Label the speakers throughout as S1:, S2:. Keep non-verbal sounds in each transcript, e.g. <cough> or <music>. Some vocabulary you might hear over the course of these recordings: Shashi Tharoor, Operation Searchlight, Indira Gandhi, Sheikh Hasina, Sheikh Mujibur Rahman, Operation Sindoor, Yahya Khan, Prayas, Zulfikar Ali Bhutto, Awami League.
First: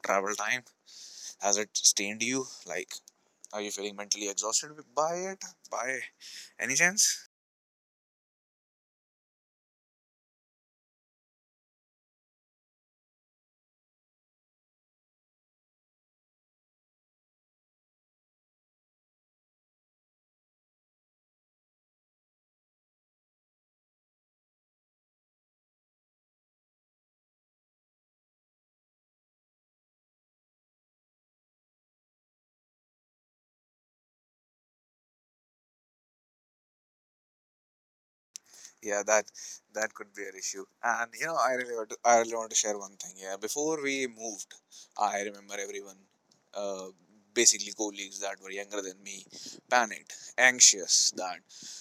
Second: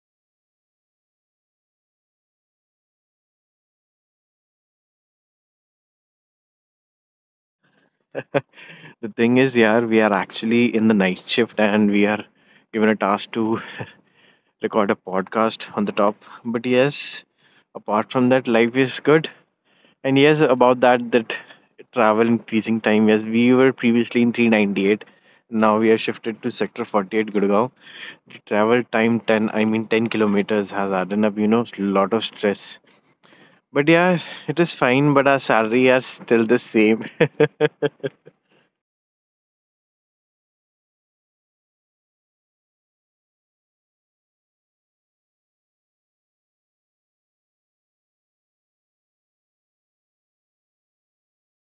S1: travel time. Has it stained you? Like, are you feeling mentally exhausted by it? By any chance?
S2: <laughs> The thing is, yeah, we are actually in the night shift and we are given a task to <laughs> record a podcast on the top. But yes, apart from that, life is good. And yes, about that travel increasing time. Yes, we were previously in 398. Now we are shifted to sector 48, Gurgaon. The travel time 10, I mean 10 kilometers has added up, lot of stress. But yeah, it is fine, but our salary are still the same. <laughs>
S1: Yeah, that could be an issue. And you know, I really want to share one thing. Yeah, before we moved, I remember everyone, uh, basically colleagues that were younger than me, panicked, anxious that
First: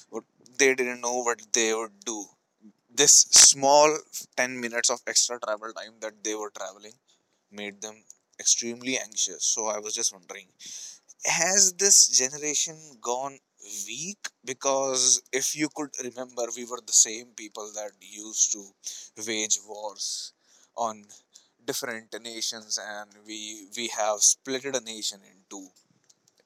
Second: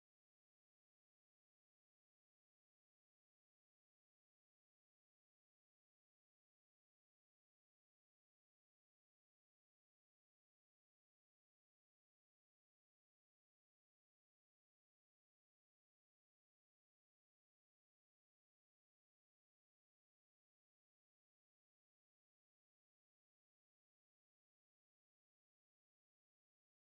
S1: what, they didn't know what they would do. This small 10 minutes of extra travel time that they were traveling made them extremely anxious. So I was just wondering, has this generation gone weak? Because if you could remember, we were the same people that used to wage wars on different nations, and we have splitted a nation into,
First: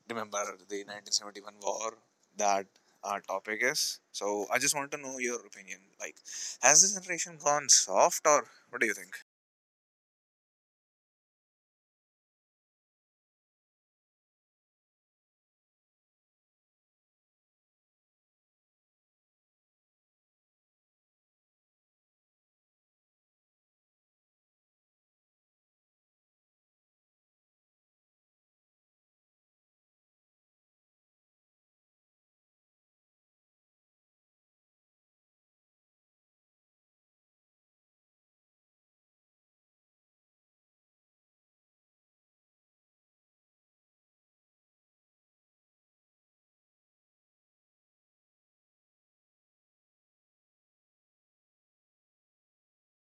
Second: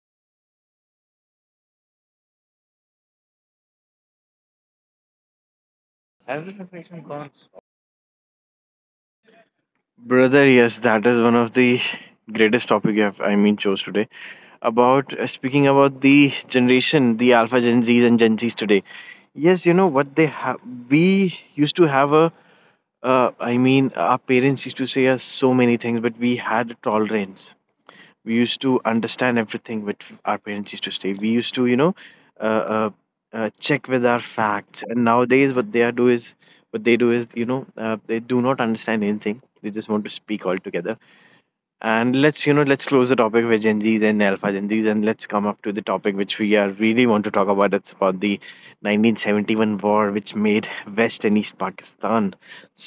S1: remember, the 1971 war that our topic is. So I just want to know your opinion. Like,
S2: As if
S1: has this
S2: it
S1: generation gone
S2: was-
S1: soft, or what do you think?
S2: Brother, yes, that is one of the greatest topic you have, I mean, chose today. About Speaking about the generation, the Alpha Gen Z's and Gen Z's today. Yes, you know what they have. We used to have our parents used to say us so many things, but we had tolerance. We used to understand everything which our parents used to say. We used to, uh, uh, check with our facts. And nowadays, what they do is, they do not understand anything. They just want to speak altogether. And let's you know let's close the topic with Gen Z's and Alpha Gen Z's, and let's come up to the topic which we are really want to talk about. It's about the 1971 war which made West and East Pakistan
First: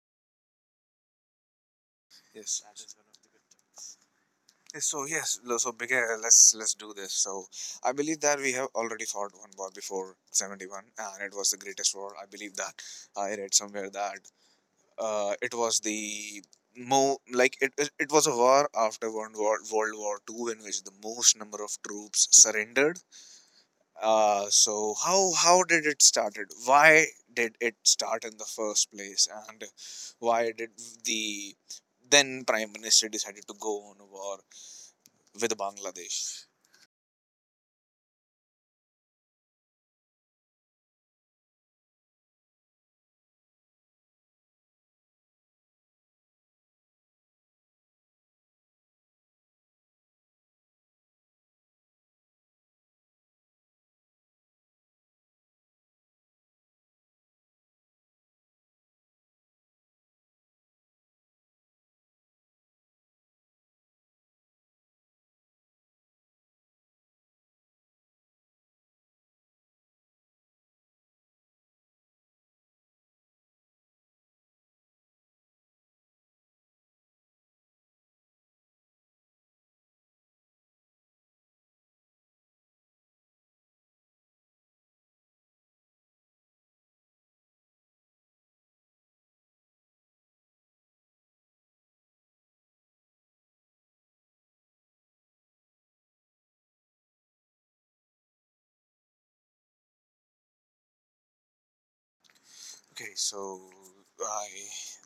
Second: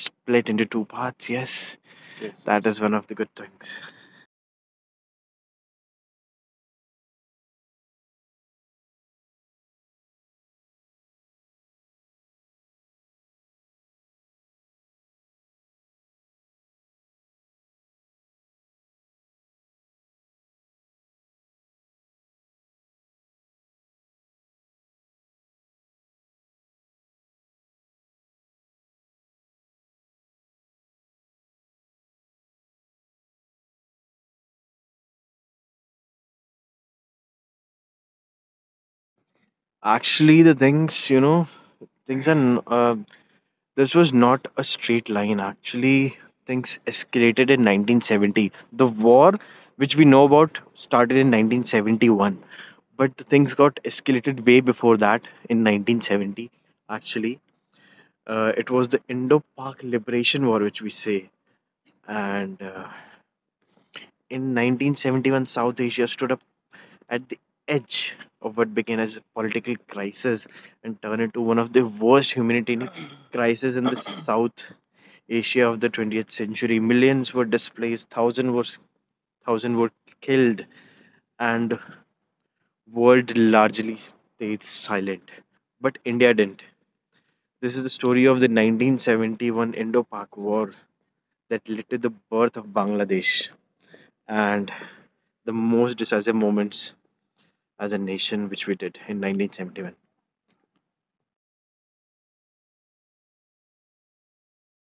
S2: split into two parts. Yes,
S1: Yes.
S2: that is one of the good things.
S1: So yes, lo- so big. Let's do this. So I believe that we have already fought one war before 71, and it was the greatest war. I believe that I read somewhere that, it was the mo like it was a war after one war, World War Two, in which the most number of troops surrendered. So how did it started? Why did it start in the first place, and why did the then prime minister decided to go on a war with Bangladesh?
S2: Actually, the things you know Things and this was not a straight line. Actually, things escalated in 1970. The war, which we know about, started in 1971, but the things got escalated way before that in 1970. Actually, it was the Indo-Pak Liberation War, which we say. And, in 1971, South Asia stood up at the edge of what began as a political crisis and turned into one of the worst humanitarian <clears throat> crises in the South Asia of the 20th century. Millions were displaced, thousands were killed, and world largely stayed silent. But India didn't. This is the story of the 1971 Indo-Pak War that led to the birth of Bangladesh and the most decisive moments as a nation which we did in 1971.
S1: Okay, so I,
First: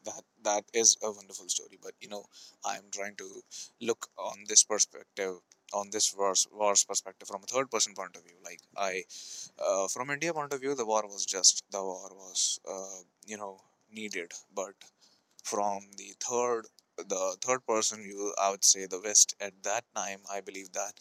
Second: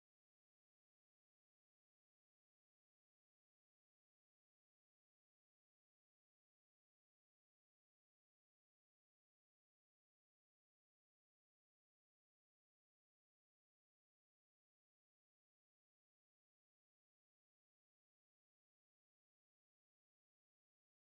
S1: that that is a wonderful story, but you know, I am trying to look on this perspective, on this war's perspective from a third person point of view. Like I, from India point of view, the war was just, the war was, you know, needed, but from the third, the third person view, I would say the West at that time, I believe that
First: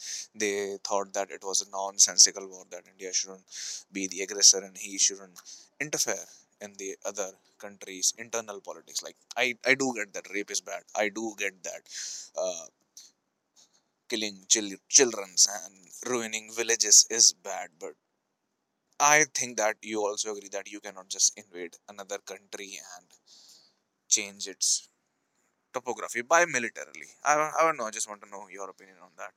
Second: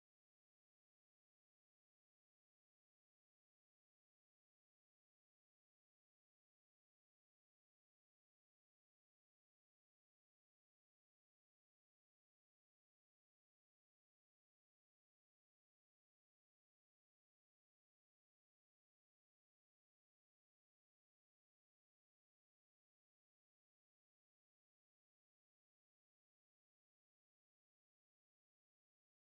S1: they thought that it was a nonsensical war, that India shouldn't be the aggressor, and he shouldn't interfere in the other countries internal politics. Like, I do get that rape is bad, I do get that, uh, killing children's and ruining villages is bad, but I think that you also agree that you cannot just invade another country and change its topography by militarily. I don't know. I just want to know your opinion on that.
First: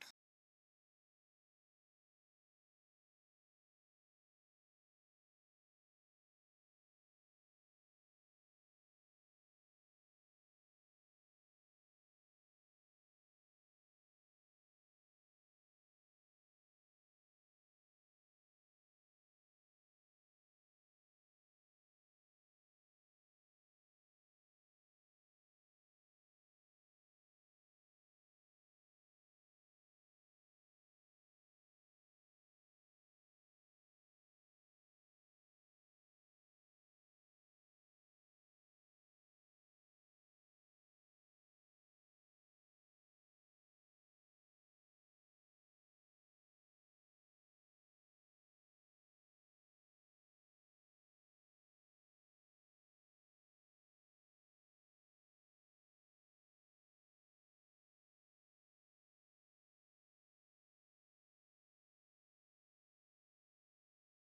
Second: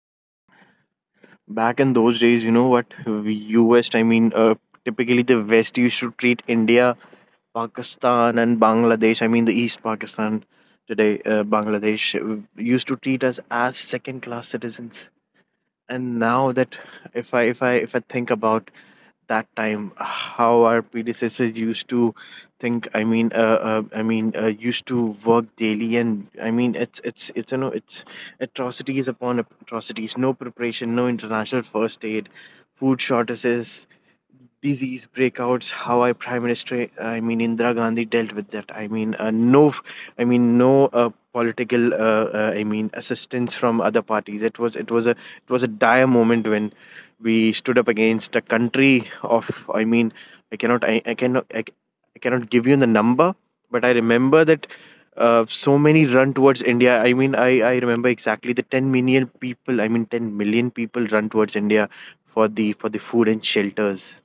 S2: Back in those days, you know what? US, I mean, typically the West used to treat India, Pakistan, and Bangladesh. I mean, the East Pakistan today, Bangladesh, used to treat us as second-class citizens. And now that, if I think about that time, how our predecessors used to think, I mean, used to work daily. And I mean, it's you know it's atrocities upon atrocities, no preparation, no international first aid, food shortages, disease breakouts. How I prime minister I mean Indira Gandhi dealt with that. I mean, no, I mean, no political, I mean, assistance from other parties. It was a dire moment when we stood up against a country of, I mean, i cannot i, I cannot I, I cannot give you the number, but I remember that, so many run towards India. I mean, I remember exactly the 10 million people. I mean, 10 million people run towards India for the food and shelters.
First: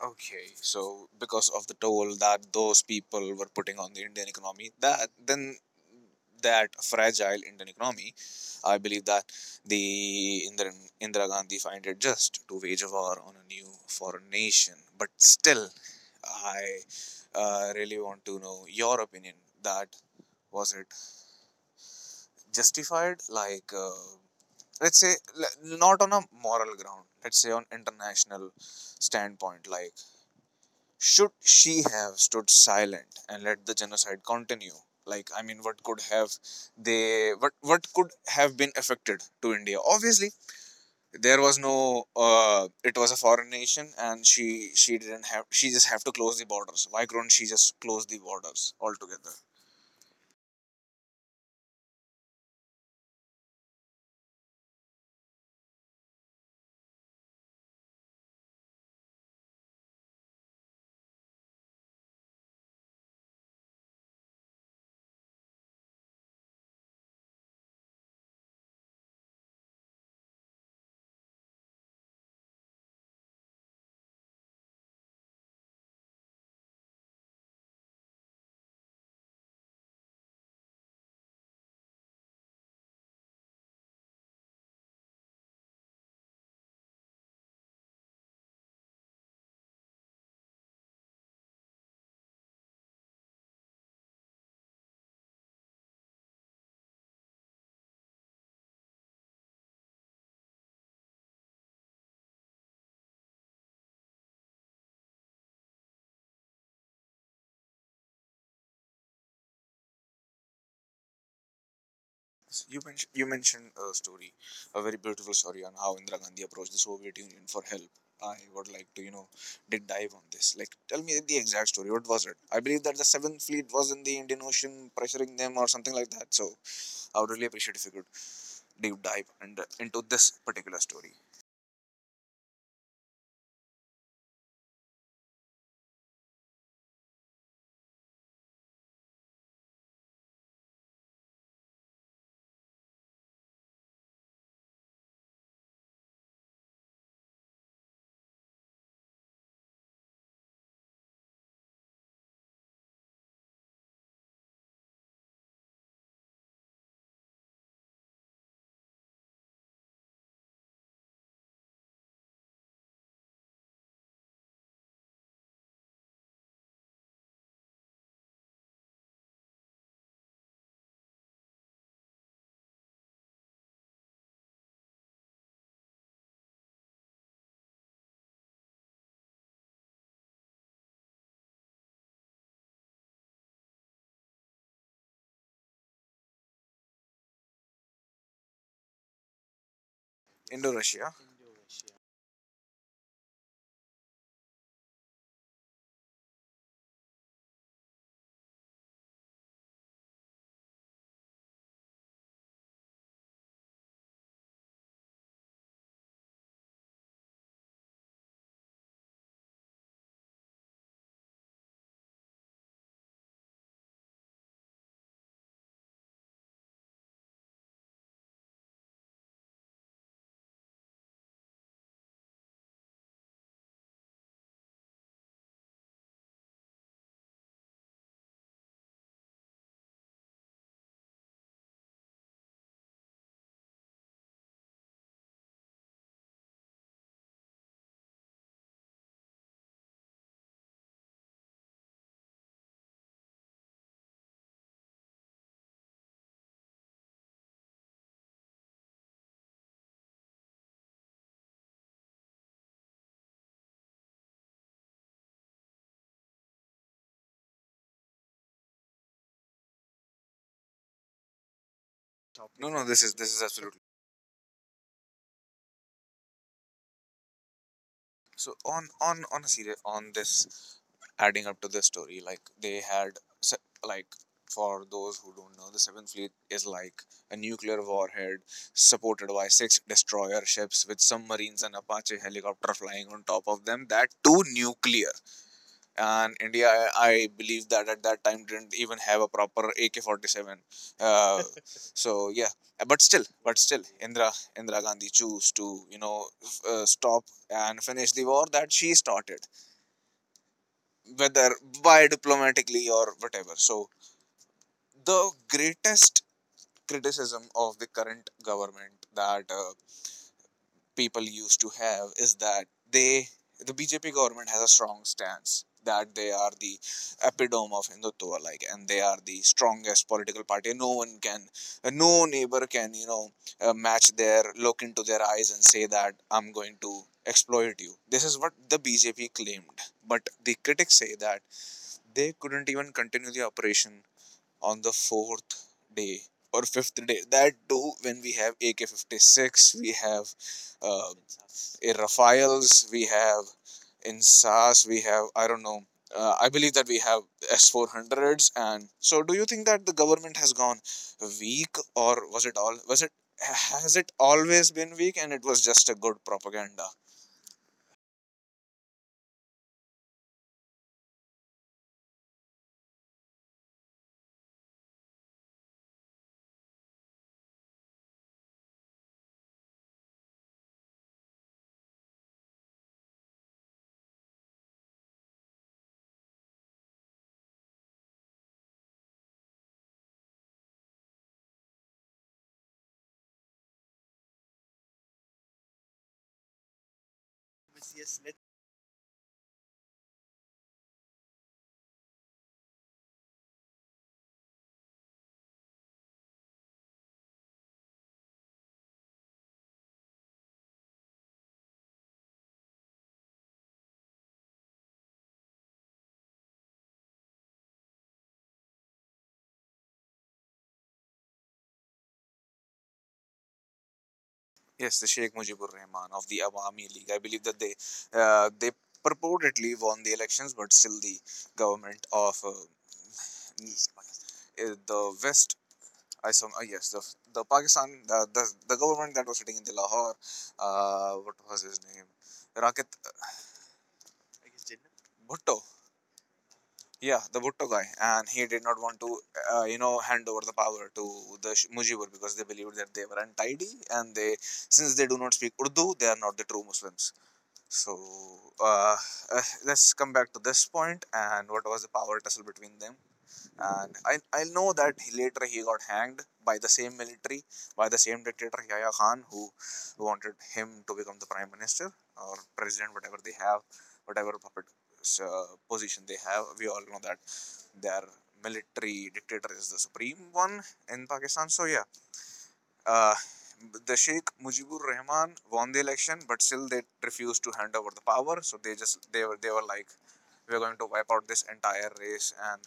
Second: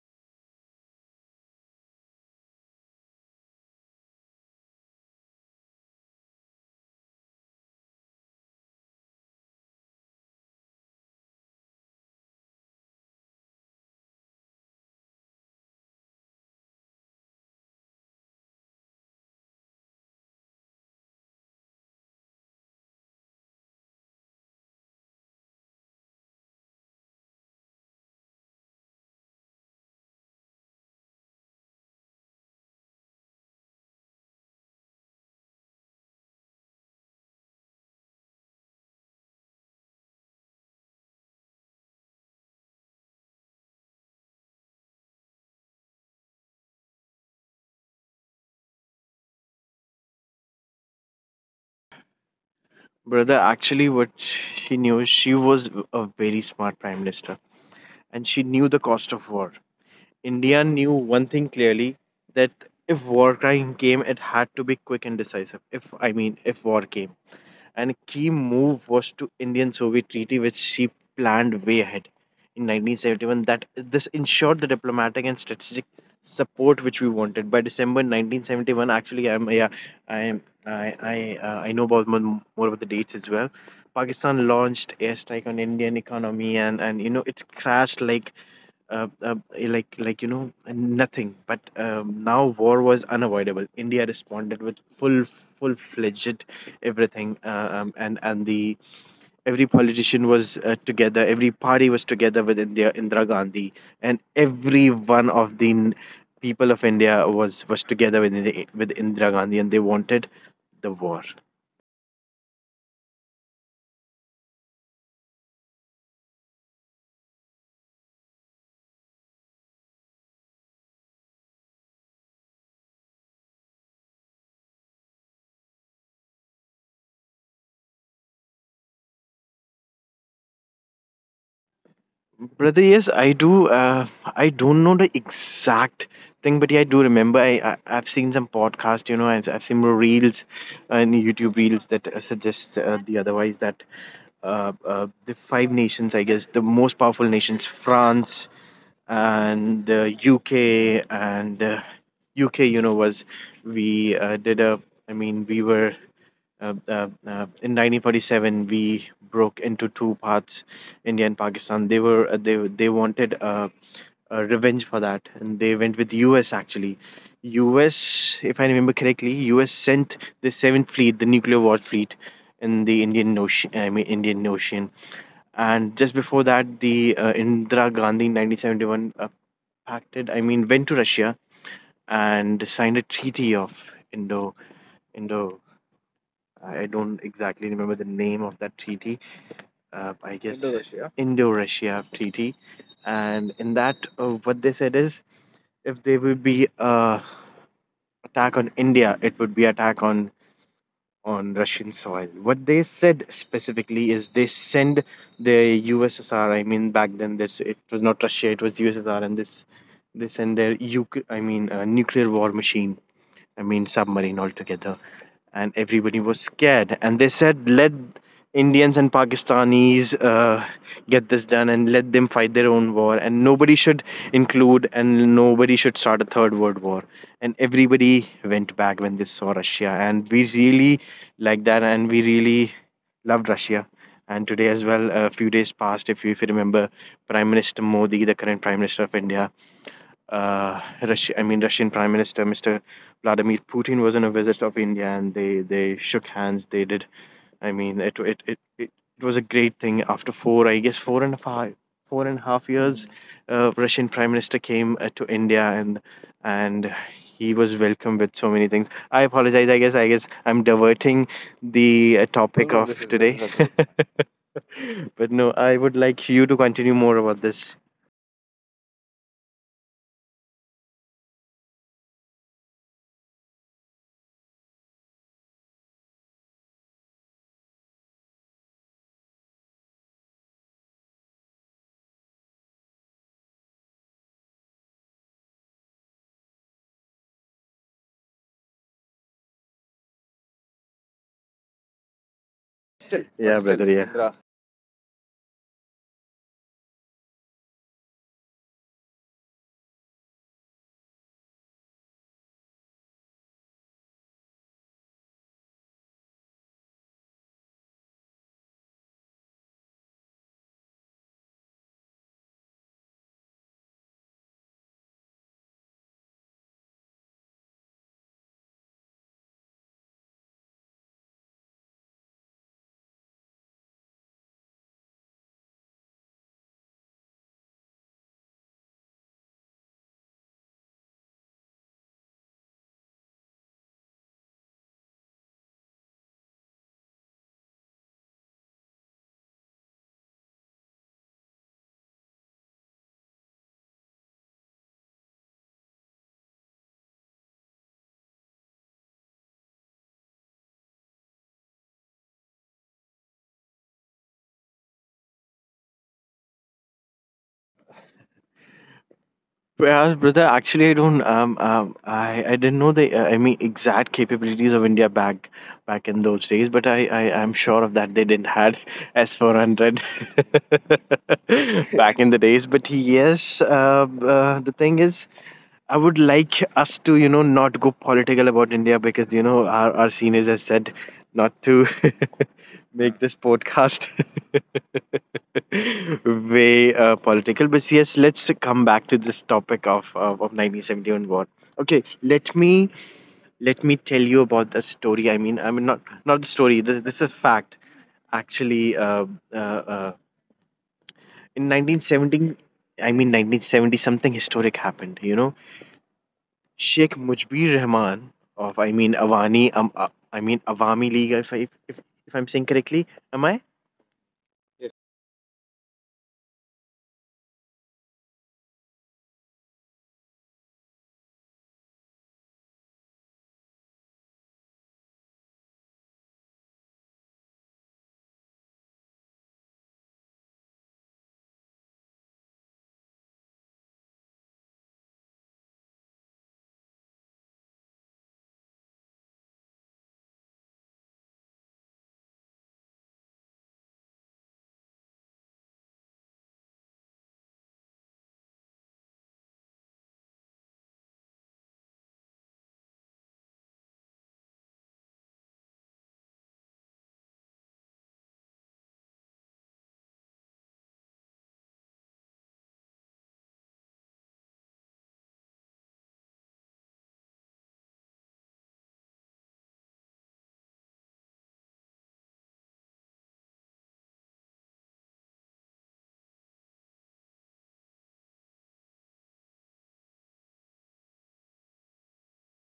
S1: Okay, so because of the toll that those people were putting on the Indian economy, that then, that fragile Indian economy, I believe that the Indira Gandhi find it just to wage a war on a new foreign nation. But still, I, really want to know your opinion. That, was it justified? Like, let's say not on a moral ground, let's say on international standpoint. Like, should she have stood silent and let the genocide continue? Like, I mean, what could have they, what could have been affected to India? Obviously, there was no, uh, it was a foreign nation, and she didn't have, she just have to close the borders. Why couldn't she just close the borders altogether?
S2: Brother, actually, what she knew, she was a very smart prime minister, and she knew the cost of war. India knew one thing clearly, that if war crime came, it had to be quick and decisive. If I mean, if war came. And key move was to Indian Soviet treaty, which she planned way ahead in 1971. That this ensured the diplomatic and strategic support which we wanted. By December 1971, actually, I'm yeah, I'm I know about more about the dates as well. Pakistan launched airstrike on Indian economy, and and it crashed like, like nothing. But, now war was unavoidable. India responded with full fledged everything, and the every politician was, together. Every party was together with India, Indira Gandhi, and every one of the people of India was together with Indira Gandhi, and they wanted the war.
S1: You mentioned a story, a very beautiful story on how Indira Gandhi approached the Soviet Union for help. I would like to, you know, dig dive on this. Like, tell me the exact story. What was it? I believe that the Seventh Fleet was in the Indian Ocean, pressuring them or something like that. So I would really appreciate if you could deep dive and, into this particular story.
S2: Brother, yes, I do. I don't know the exact thing, but yeah, I do remember. I've seen some podcast, I've seen more reels, and YouTube reels that, suggest, the otherwise, that, the five nations, I guess, the most powerful nations, France and, UK, and, UK, was, we did a. I mean, we were, in 1947, we broke into two paths, India and Pakistan. They were they wanted, revenge for that, and they went with US actually. US, if I remember correctly, US sent the Seventh Fleet, the nuclear war fleet, in the Indian Ocean. I mean, Indian Ocean, and just before that, the, Indira Gandhi in 1971, pacted. I mean, went to Russia and signed a treaty of Indo Indo I don't exactly remember the name of that treaty. I guess
S1: Indo Russia.
S2: Indo-Russia treaty, and in that, what they said is, if there would be a attack on India, it would be attack on Russian soil. What they said specifically is they send the USSR. I mean, back then, this it was not Russia; it was USSR, and this they send their UK, I mean, nuclear war machine. I mean, submarine altogether, and everybody was scared. And they said, let Indians and Pakistanis, get this done and let them fight their own war, and nobody should include and nobody should start a third world war. And everybody went back when they saw Russia, and we really like that, and we really loved Russia. And today as well, a few days past, if you remember, prime minister Modi, the current prime minister of India, Russia, I mean, Russian prime minister Mr. Vladimir Putin, was on a visit of India, and they shook hands. They did. I mean, it was a great thing. After four, I guess four and a five, 4.5 years, Russian Prime Minister came, to India, and he was welcomed with so many things. I apologize. I guess I'm diverting the,
S1: No,
S2: topic
S1: no,
S2: of today.
S1: this is
S2: Is okay.
S1: absolutely.
S2: <laughs> But no, I would like you to continue more about this.
S1: So on on a serious, on this, adding up to the story, like they had, like, for those who don't know, the Seventh Fleet is like a nuclear warhead supported by six destroyer ships with submarines and Apache helicopter flying on top of them, that too nuclear, and India, I believe that at that time, didn't even have a proper AK-47. <laughs> So yeah, but
S2: Yeah,
S1: still,
S2: brother. Yeah.
S1: Indira Gandhi chose to, you know, stop and finish the war that she started, whether by diplomatically or whatever. So the greatest criticism of the current government that, people used to have, is that they the BJP government has a strong stance that they are the epitome of Hindutva, like, and they are the strongest political party. No one can, no neighbor can, you know, match their, look into their eyes and say that I'm going to exploit you. This is what the BJP claimed, but the critics say that they couldn't even continue the operation on the fourth day or fifth day. That too, when we have AK 56, we have, uh, in Raphaels, we have in SAS, we have, I don't know. I believe that we have S400s. And so, do you think that the government has gone weak, or was it all, was it, has it always been weak, and it was just a good propaganda?
S2: Prayas, brother, actually, I don't. I didn't know the, I mean, exact capabilities of India back in those days, but I am sure of that they didn't had <laughs> S-400 <laughs> back in the days. But yes, the thing is, I would like us to, not go political about India, because, our seniors have said not to. <laughs> make this podcast <laughs> way, political. But yes, let's come back to this topic of 1971 war. Okay, let me tell you about the story. I mean, not the story. This is a fact. Actually, uh, uh, in 1970, I mean, 1970, something historic happened. Sheikh Mujibur Rahman of, I mean, Awani. I mean, Awami League. If I, if I'm saying correctly, am I?
S1: Yes, the Sheikh Mujibur Rahman of the Awami League. I believe that they, they purportedly won the elections, but still the government of, the West, I saw. Yes, the Pakistan, the, the government that was sitting in the Lahore. What was his name? Raket, I, Bhutto. Yeah, the Bhutto guy, and he did not want to, you know, hand over the power to the Mujibur, because they believed that they were untidy, and they, since they do not speak Urdu, they are not the true Muslims. So, uh, let's come back to this point, and what was the power tussle between them? And I know that he got hanged by the same military, by the same dictator Yahya Khan, who wanted him to become the prime minister or president, whatever they have, whatever puppet, uh, position they have. We all know that their military dictator is the supreme one in Pakistan. So yeah, uh, the Sheikh Mujibur Rahman won the election, but still they refused to hand over the power. So they just, they were like, we're going to wipe out this entire race and,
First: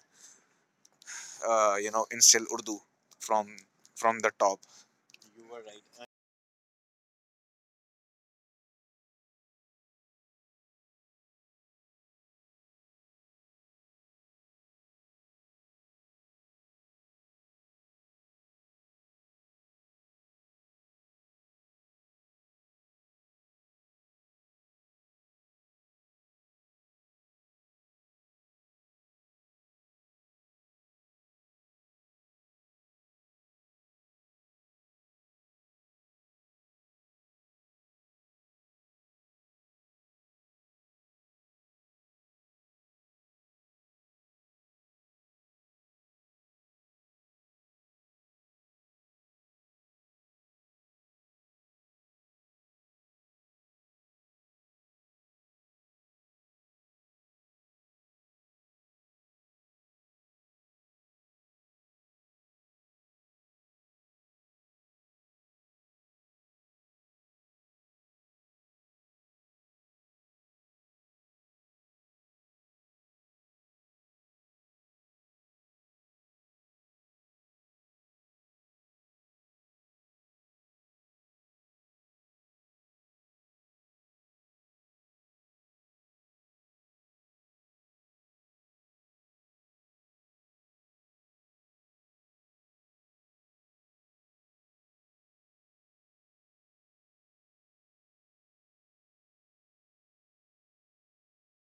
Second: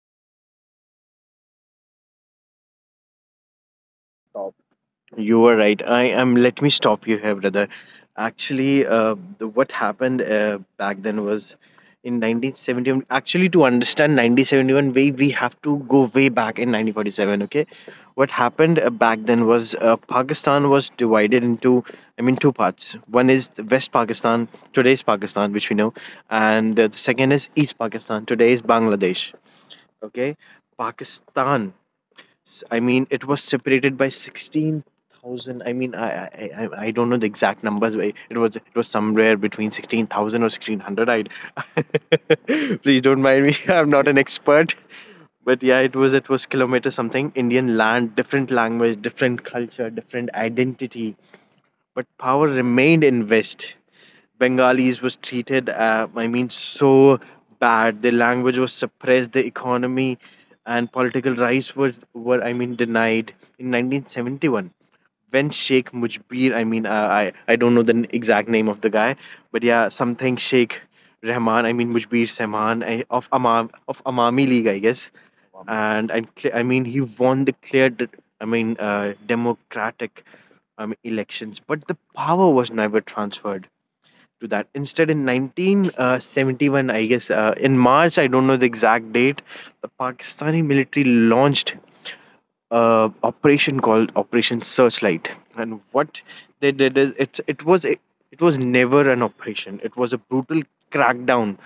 S1: you know, instill Urdu from from the top.
S2: You were right. I am. Let me stop you here, brother. Actually, what happened, back then was in 1971. Actually, to understand 1971, way we have to go way back in 1947. Okay, what happened, back then was, Pakistan was divided into, I mean, two parts. One is the West Pakistan, today's Pakistan, which we know, and, the second is East Pakistan, today's Bangladesh. Okay, Pakistan I mean, it was separated by 16,000. I mean, I don't know the exact numbers, but it was somewhere between 16,000 or 1,600. I <laughs> please don't mind me. <laughs> I'm not an expert, but yeah, it was kilometer something. Indian land, different language, different culture, different identity, but power remained in West. Bengalis was treated, I mean, so bad. Their language was suppressed. The economy and political rights were, I mean, denied. In 1971, when Sheikh Mujbir, I mean, I don't know the exact name of the guy, but yeah, something Sheikh Rahman, I mean, Mujbir Sehman I, of Amam of Amami League, I guess, and I mean, he won the clear, I mean, democratic, elections, but the power was never transferred to that. Instead, in 1971, in March, I don't know the exact date, the Pakistani military launched a operation called Operation Searchlight, and what they did is it was never an operation. It was a brutal crackdown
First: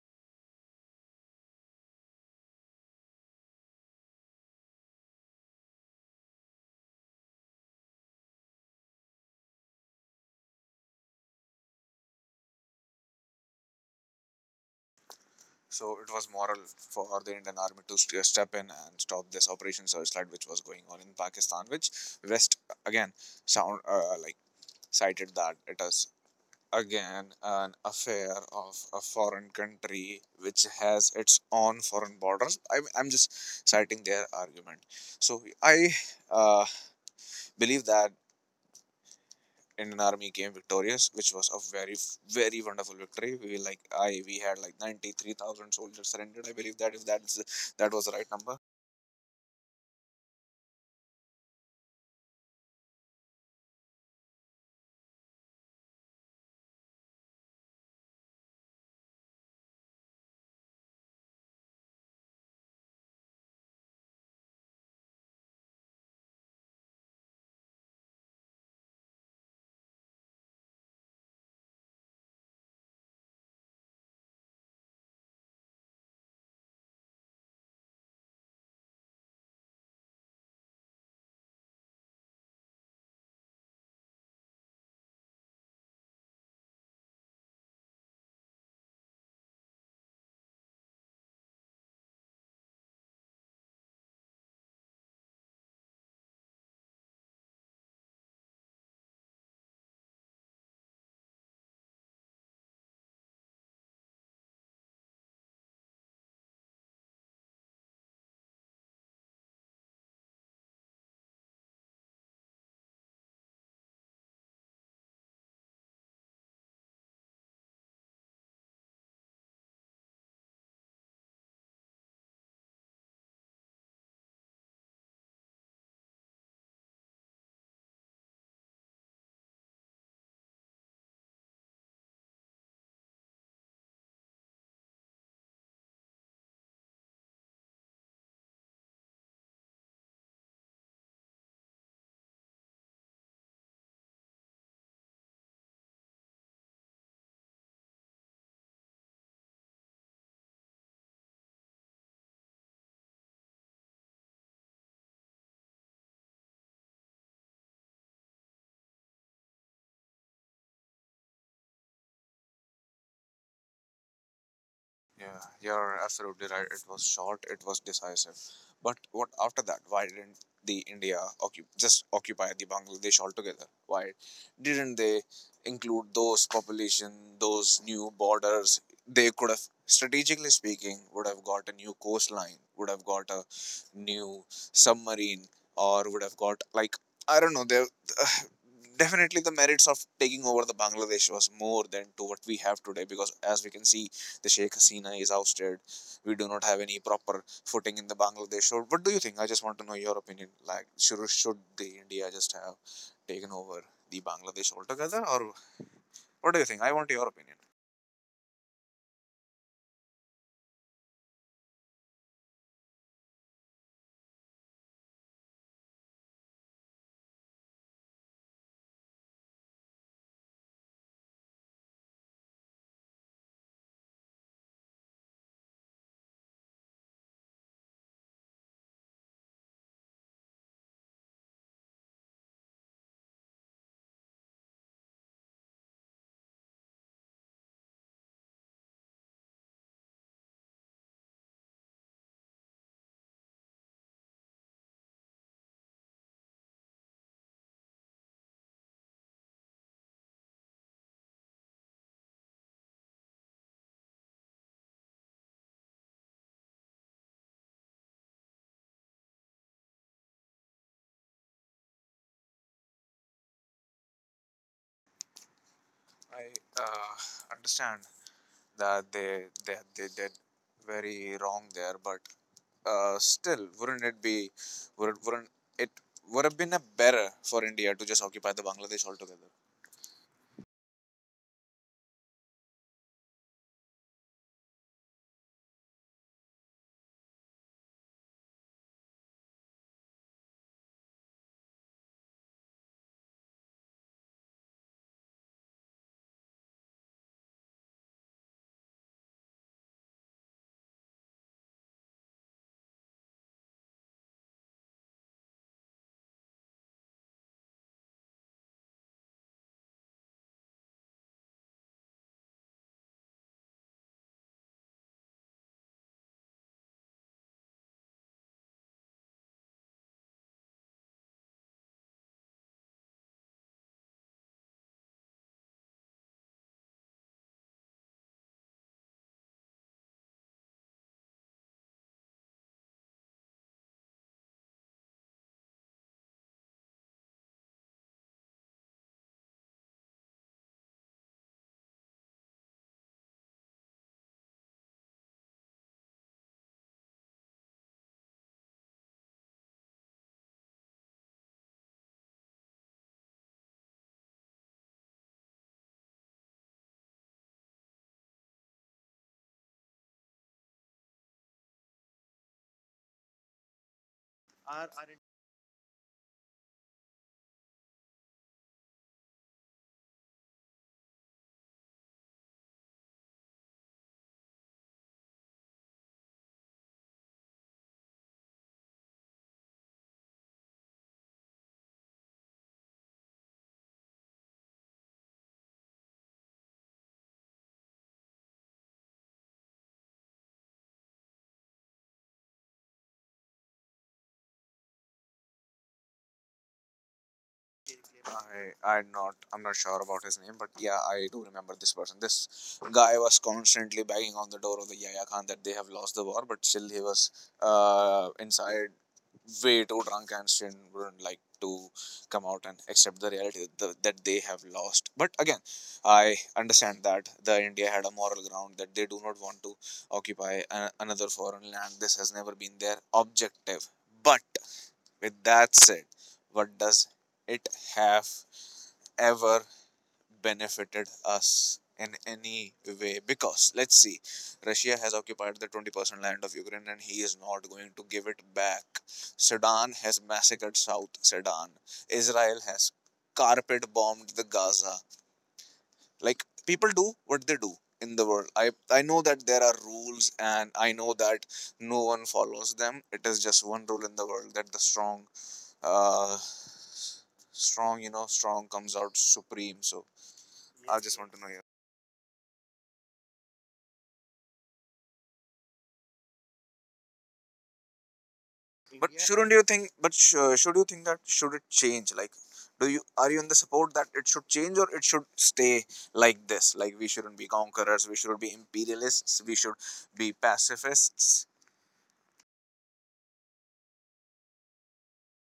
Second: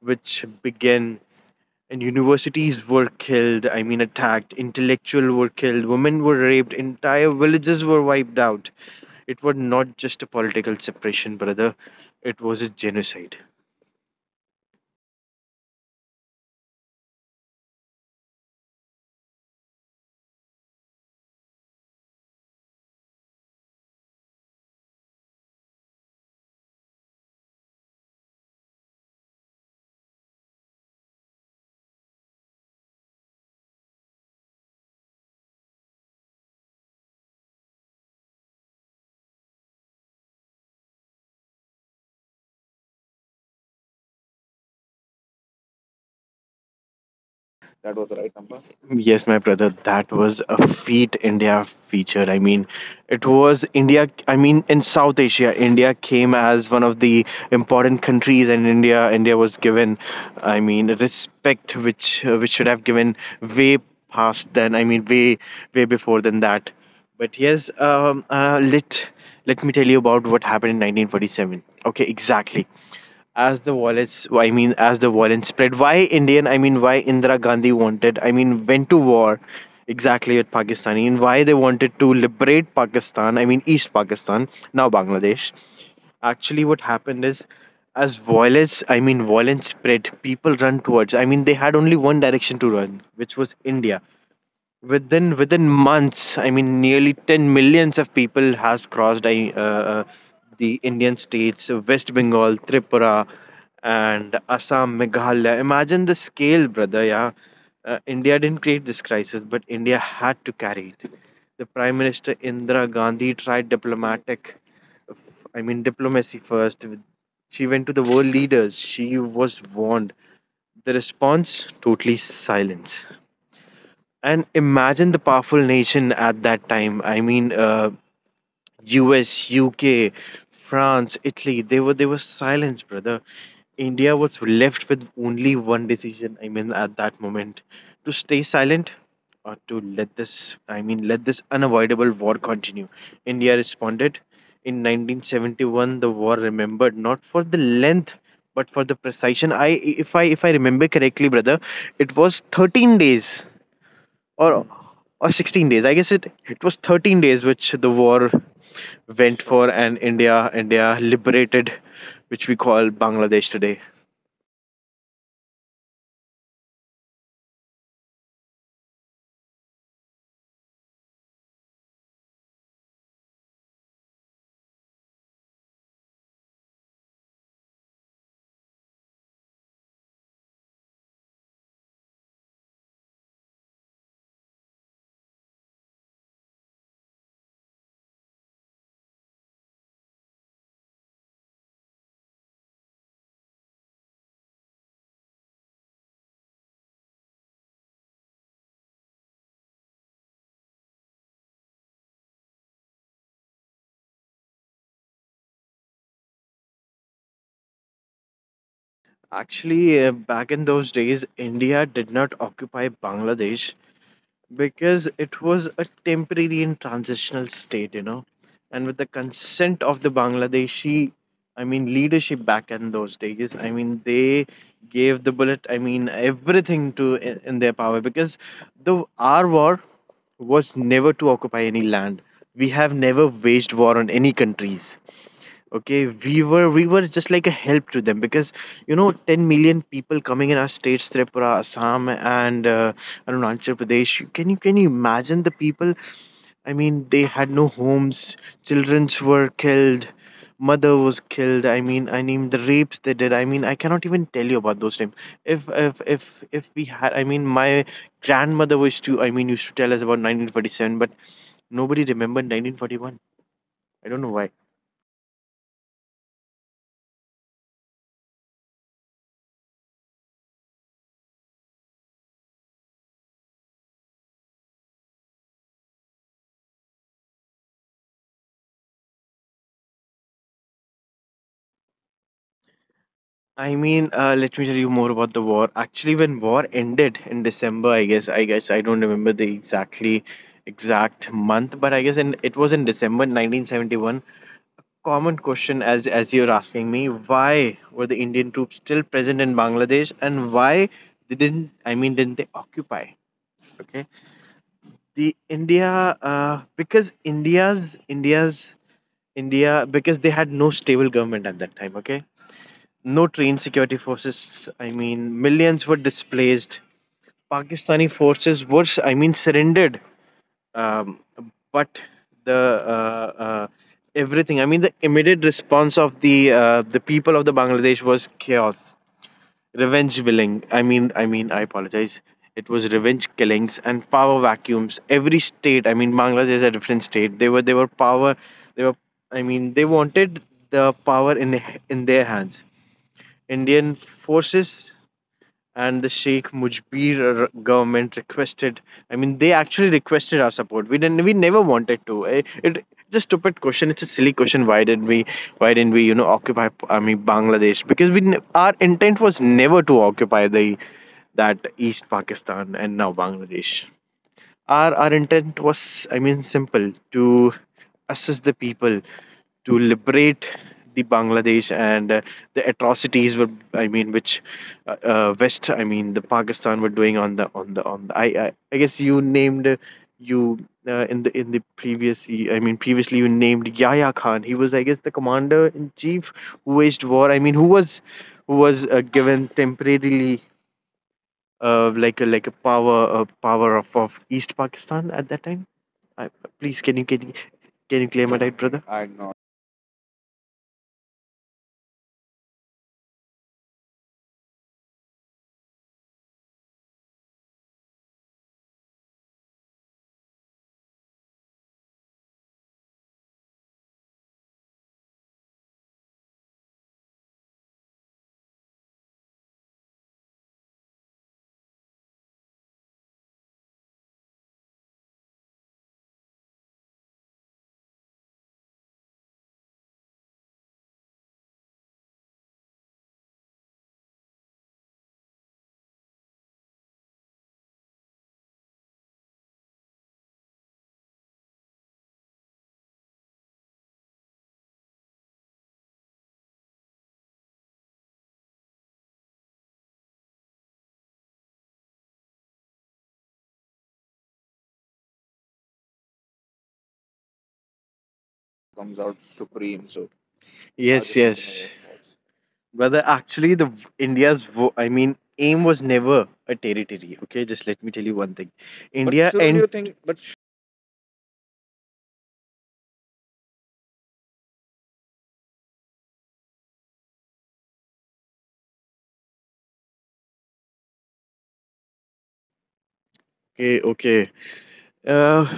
S2: which began, and universities were killed I mean attacked, intellectual were killed, women were raped, entire villages were wiped out. It was not just a political separation, brother, it was a genocide.
S1: So it was moral for the Indian army to step in and stop this Operation Searchlight, which was going on in Pakistan, which West again sound, like, cited that it is again an affair of a foreign country which has its own foreign borders. I, I'm just citing their argument. So I, uh, believe that Indian Army came victorious, which was a very, very wonderful victory. We like, I, we had like 93,000 soldiers surrendered. I believe that, if that's, that was the right number.
S2: Yes, my brother, that was a feat India featured. It was India, in South Asia. India came as one of the important countries, and India was given, respect which should have given way past then, way way before than that. But yes, let me tell you about what happened in 1947. Okay, exactly. As the violence spread, why Indira Gandhi went to war exactly with Pakistani, and why they wanted to liberate East Pakistan, now Bangladesh. Actually, what happened is, as violence spread, people run towards. I mean, they had only one direction to run, which was India. Within months, nearly 10 millions of people has crossed uh, the Indian states, West Bengal, Tripura and Assam, Meghalaya. Imagine the scale, brother. Yeah, India didn't create this crisis, but India had to carry it. The Prime Minister Indira Gandhi tried diplomatic I mean diplomacy first. She went to the world leaders, she was warned. The response? Totally silence. And imagine the powerful nation at that time, US, UK, France, Italy, they were silenced, brother. India was left with only one decision, at that moment: to stay silent, or to let this I mean let this unavoidable war continue. India responded. In 1971, the war remembered not for the length but for the precision. I if I if I remember correctly, brother, it was 13 days, or or 16 days, I guess. It was 13 days which the war went for, and India liberated which we call Bangladesh today.
S1: Yeah, you're absolutely right. It was short, it was decisive. But what after that? Why didn't the India just occupy the Bangladesh altogether? Why didn't they include those population, those new borders? They could have, strategically speaking, would have got a new coastline, would have got a new submarine, or would have got like, I don't know. They <sighs> definitely the merits of taking over the Bangladesh was more than to what we have today, because as we can see, the Sheikh Hasina is ousted. We do not have any proper footing in the Bangladesh. So what do you think? I just want to know your opinion. Like, should the India just have taken over the Bangladesh altogether, or what do you think? I want your opinion.
S2: Actually, back in those days, India did not occupy Bangladesh because it was a temporary and transitional state, you know. And with the consent of the Bangladeshi, leadership back in those days, they gave the bullet, I mean, everything to in their power because the our war was never to occupy any land. We have never waged war on any countries. Okay, we were just like a help to them because, you know, 10 million people coming in our states, Tripura, Assam, and Arunachal Pradesh. Can you can you imagine the people? I mean, they had no homes, childrens were killed, mother was killed. The rapes they did, I mean, I cannot even tell you about those times. If if if if we had, my grandmother was to I mean used to tell us about 1947, but nobody remembered 1941. I don't know why.
S1: I, understand that they did very wrong there, but, still, wouldn't it be, wouldn't it would have been a better for India to just occupy the Bangladesh altogether?
S2: I mean, let me tell you more about the war. Actually, when war ended in December, I guess I don't remember the exact month, but I guess it was in December 1971. Common question, as you're asking me, why were the Indian troops still present in Bangladesh, and why they didn't? I mean, didn't they occupy? Okay, the India because India's India's India, because they had no stable government at that time. Okay, no trained security forces. I mean, millions were displaced. Pakistani forces were, I mean, surrendered. Um, but the uh, uh, everything, I mean, the immediate response of the people of the Bangladesh was chaos, revenge willing. I mean, I mean, I apologize. It was revenge killings and power vacuums. Every state, I mean, Bangladesh is a different state. They were power. They were, I mean, they wanted the power in their hands. Indian forces and the Sheikh Mujibur government requested. I mean, they actually requested our support. We didn't. We never wanted to. It it's a stupid question. It's a silly question. Why did we? Why didn't we, you know, occupy, I mean, Bangladesh? Because we our intent was never to occupy the that East Pakistan and now Bangladesh. Our intent was, I mean, simple: to assist the people, to liberate the Bangladesh, and the atrocities were, I mean, which West, I mean, the Pakistan were doing on the on the on the. I, I guess you named you in the previous, I mean, previously you named Yahya Khan. He was, I guess, the commander in chief who waged war. I mean, who was given temporarily like a power, power of East Pakistan at that time. I, please, can you claim my right,
S1: I
S2: brother?
S1: I'm not sure about his name, but yeah, I do remember this person. This guy was constantly banging on the door of the Yahya Khan that they have lost the war, but still he was, inside, way too drunk, and still wouldn't like to come out and accept the reality that they have lost. But again, I understand that the India had a moral ground that they do not want to occupy another foreign land. This has never been their objective. But with that said, what does it have ever benefited us in any way? Because let's see, Russia has occupied the 20% land of Ukraine, and he is not going to give it back. Sudan has massacred South Sudan. Israel has carpet bombed the Gaza. Like, people do what they do in the world. I know that there are rules, and I know that no one follows them. It is just one rule in the world that the strong, uh strong, you know, strong comes out supreme. So I
S2: Yes,
S1: just want to know your.
S2: brother. Actually, the v- India's vo- I mean aim was never a territory. Okay, just let me tell you one thing. But
S1: But shouldn't you think? But
S2: Sh-
S1: sh- uh, should you think that should it change? Like, do you are you in the support that it should change or it should stay like this? Like we shouldn't be conquerors. We should be imperialists. We should be pacifists.
S2: okay, okay. Uh,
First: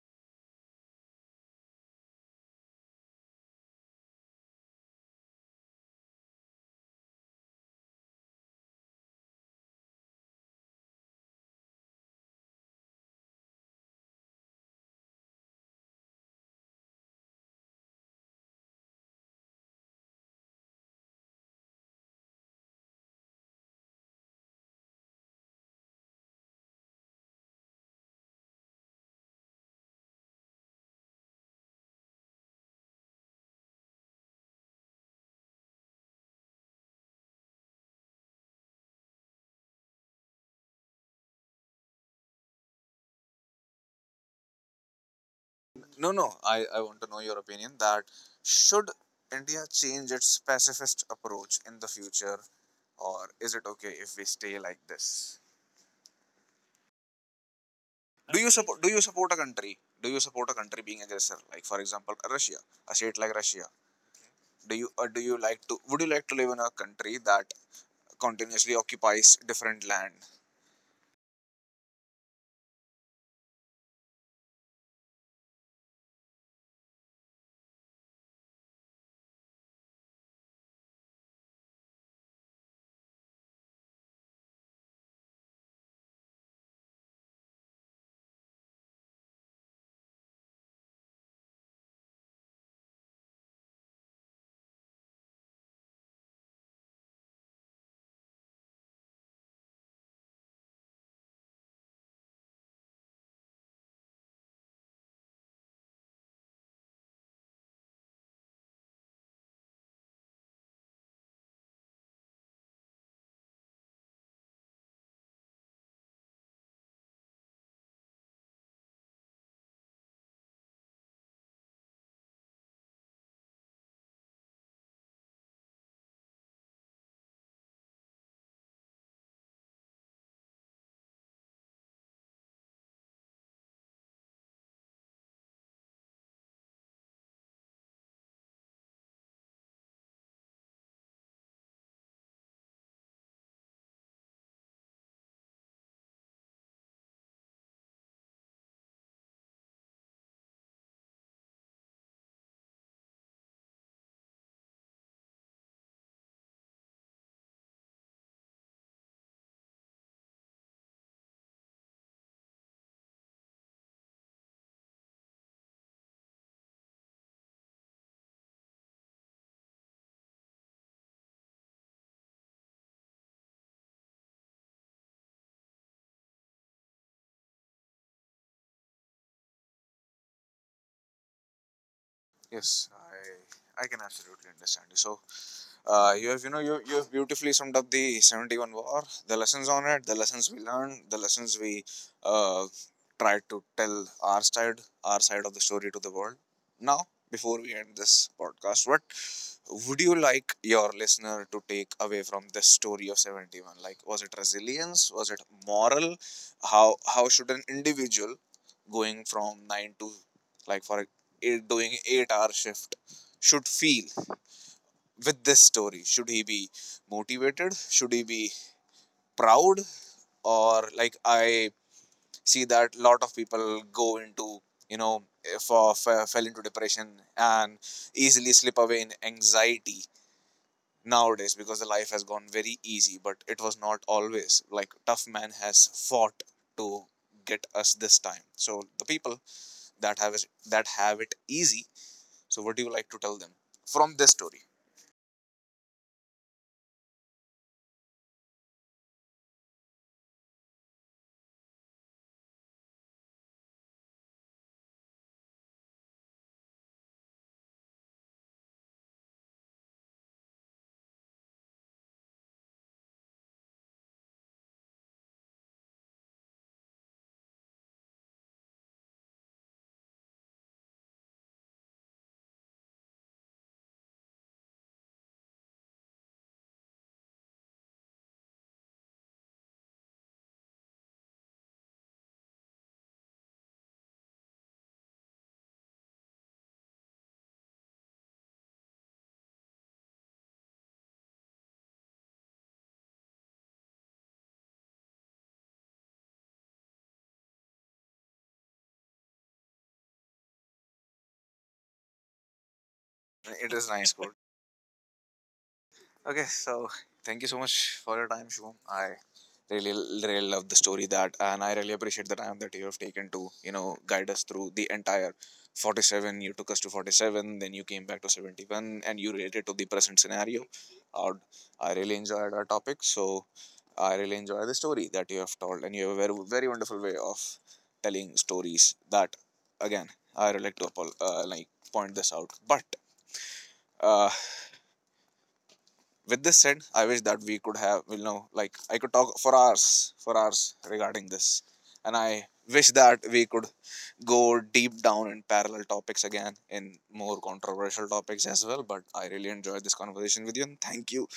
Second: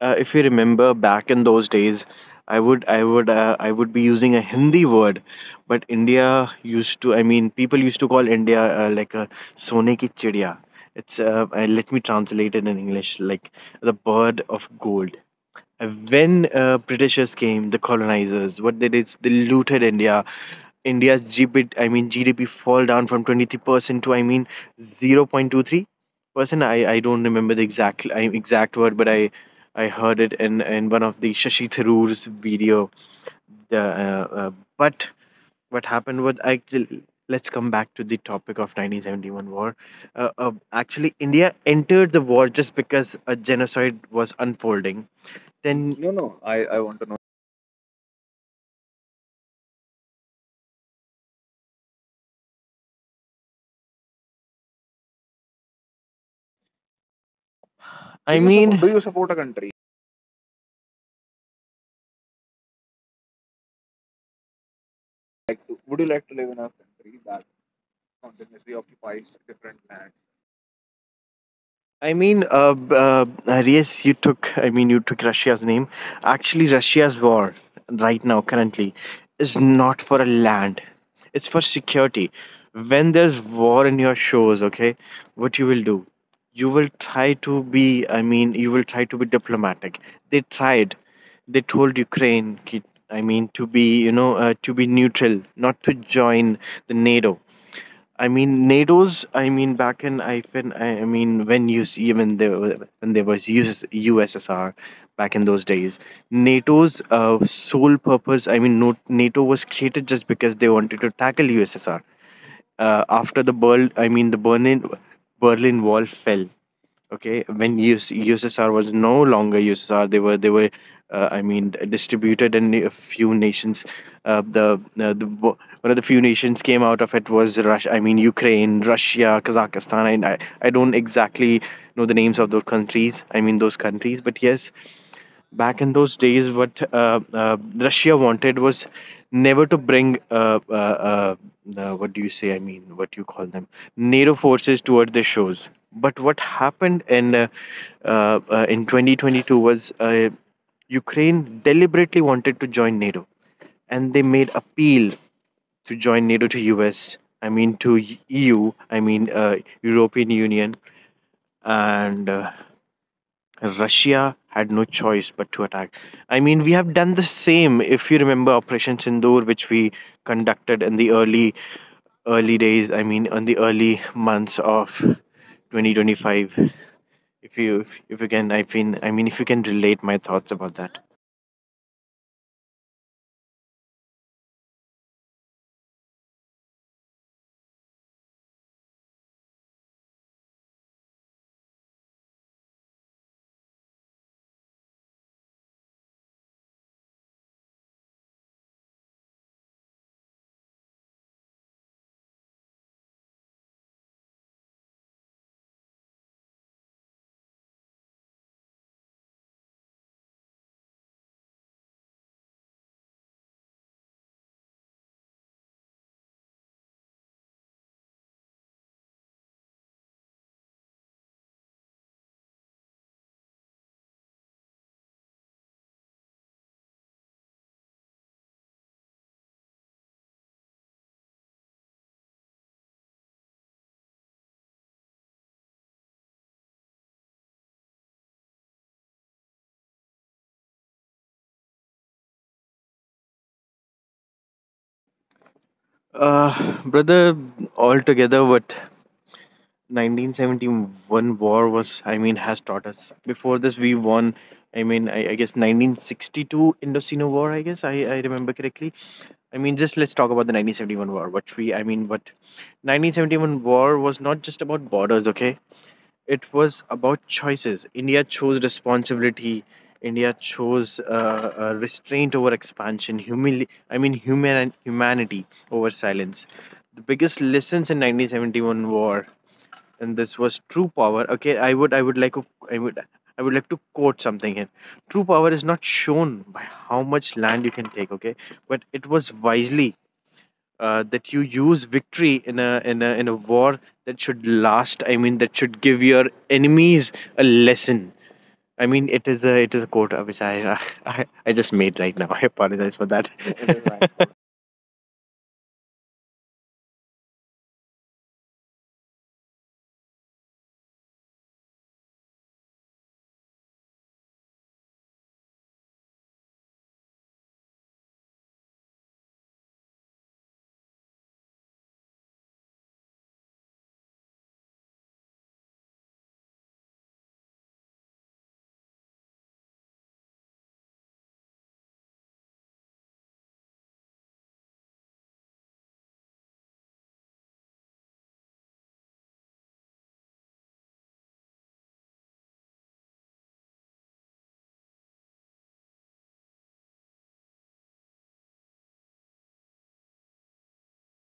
S2: if you remember back in those days, I would be using a Hindi word, but India used to, people used to call India like a sone ki chidiya. It's, let me translate it in English: like the bird of gold. When Britishers came, the colonizers, what they did is they looted India. India's GDP, I mean GDP, fall down from 23% to, I mean, 0.23%. I don't remember the exact word, but I heard it in one of the Shashi Tharoor's video. The but what happened was, actually, let's come back to the topic of 1971 war. Actually, India entered the war just because a genocide was unfolding then.
S1: No, no. I want to
S2: Do
S1: know your opinion. That should India change its pacifist approach in the future, or is it okay if we stay like this? Do
S2: I
S1: you support?
S2: mean,
S1: Do you support a country? Do you support a country being aggressor? Like for example, Russia, a state like Russia, do you or do you like to would you like to live in a country that continuously occupies different land?
S2: I mean, uh, b- uh, yes, you took, I mean, you took Russia's name. Actually, Russia's war right now, currently, is not for a land. It's for security. When there's war in your shows, okay, what you will do? You will try to be, you will try to be diplomatic. They tried, they told Ukraine ki-, I mean, to be, you know, to be neutral, not to join the NATO. I mean, back in I when I mean when you see, when there was US, USSR, back in those days, NATO's sole purpose, I mean, no, NATO was created just because they wanted to tackle USSR. After the Berl, I mean the Berlin Berlin Wall fell. Okay, when US, USSR was no longer USSR, they were, I mean, distributed in a few nations. One of the few nations came out of it was Russia. I mean, Ukraine, Russia, Kazakhstan, and I don't exactly know the names of those countries. I mean, those countries. But yes, back in those days, what Russia wanted was never to bring, what do you say? I mean, what you call them? NATO forces toward the shores. But what happened in 2022 was, Ukraine deliberately wanted to join NATO, and they made appeal to join NATO to US, I mean to EU, European Union, and. Russia had no choice but to attack. I mean, we have done the same. If you remember Operation Sindoor, which we conducted in the early days. I mean, in the early months of 2025. If you can, if you can relate my thoughts about that.
S1: Yes, I can absolutely understand you. So you have, you have beautifully summed up the 71 war, the lessons on it, the lessons we learned, the lessons we uh, tried to tell our side of the story to the world. Now, before we end this podcast, what would you like your listener to take away from this story of 71? Like, was it resilience? Was it moral? How should an individual going from 9 to like for eight, doing 8-hour shift, should feel? With this story, should he be motivated? Should he be proud? Or, like, I see that a lot of people go into, you know, for fell into depression and easily slip away in anxiety nowadays, because the life has gone very easy. But it was not always like. Tough man has fought to get us this time. So the people that have it easy, so what do you like to tell them from this story?
S2: Brother, altogether, what 1971 war was, has taught us. Before this, we won, I guess 1962 indocino war, I guess, I remember correctly. I mean, just let's talk about the 1971 war. What we i mean what 1971 war was not just about borders, okay, it was about choices. India chose responsibility. India chose, restraint over expansion, humanity over silence. The biggest lessons in 1971 war, and this was true power. Okay, I would like to quote something here. True power is not shown by how much land you can take, okay, but it was wisely, that you use victory in a in a in a war that should last, that should give your enemies a lesson. I mean, it is a quote which I <laughs> I just made right now. <laughs> I apologize for that.
S1: It is nice quote. <laughs> Okay, so thank you so much for your time, Shivam. I really really love the story that, and I really appreciate the time that you have taken to, you know, guide us through the entire 47. You took us to 47, then you came back to 71, and you related to the present scenario. uh, I really enjoyed our topic. So I really enjoy the story that you have told, and you have a very very wonderful way of telling stories. That, again, I would like to like, point this out, but uh, with this said, I wish that we could have, you know, like, I could talk for hours regarding this, and I wish that we could go deep down in parallel topics again, in more controversial topics as well. But I really enjoyed this conversation with you, and thank you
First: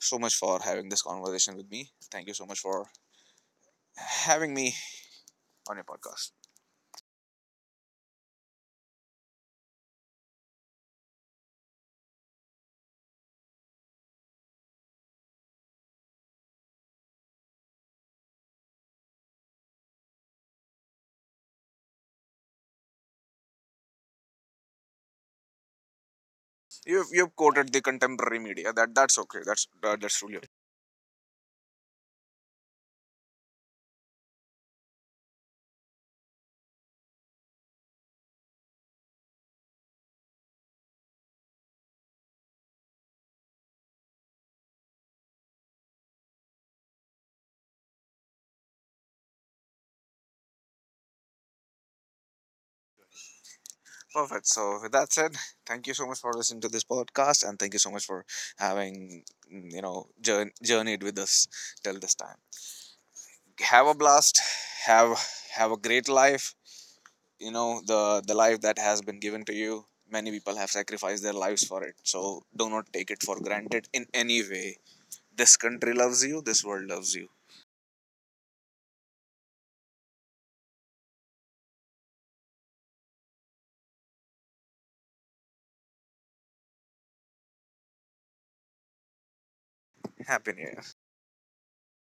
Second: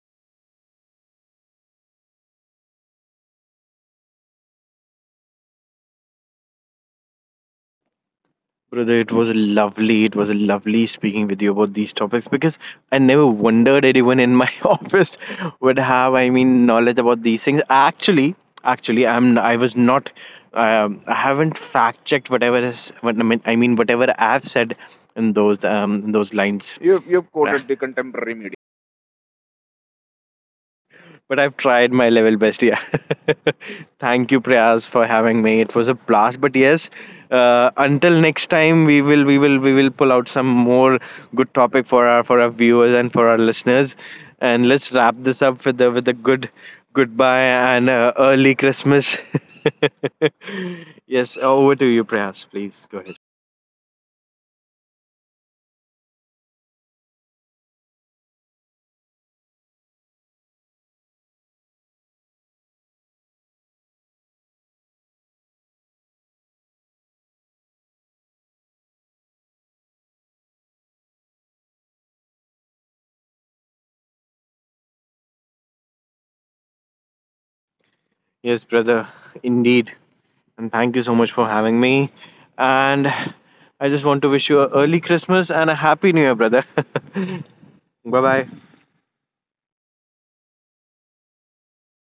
S1: so much for having this conversation with me. Thank you so much for having me on your podcast.
S2: Brother, it was lovely. It was lovely speaking with you about these topics because I never wondered anyone in my <laughs> office would have, I mean, knowledge about these things. Actually, I was not, I haven't fact checked whatever is what I mean. I mean, whatever I've said in those
S1: You've
S2: lines. Yeah,
S1: you've quoted the contemporary media. That's okay. That's truly okay.
S2: but I've tried my level best. Yeah. <laughs> Thank you, Prayas, for having me. It was a blast. But yes, until next time, we will pull out some more good topic for our viewers and for our listeners. And let's wrap this up with a good goodbye and early Christmas. <laughs> Yes, over to you, Prayas. Please go ahead.
S1: Perfect. So with that said, thank you so much for listening to this podcast, and thank you so much for having you know, journeyed with us till this time. Have a blast. Have have a great life. You know, the life that has been given to you. Many people have sacrificed their lives for it. So do not take it for granted in any way. This country loves you. This world loves you.
S2: Yes, brother, indeed. And thank you so much for having me. And I just want to wish you a early Christmas and a happy new year, brother. <laughs> Bye bye.
S1: Happy New Year.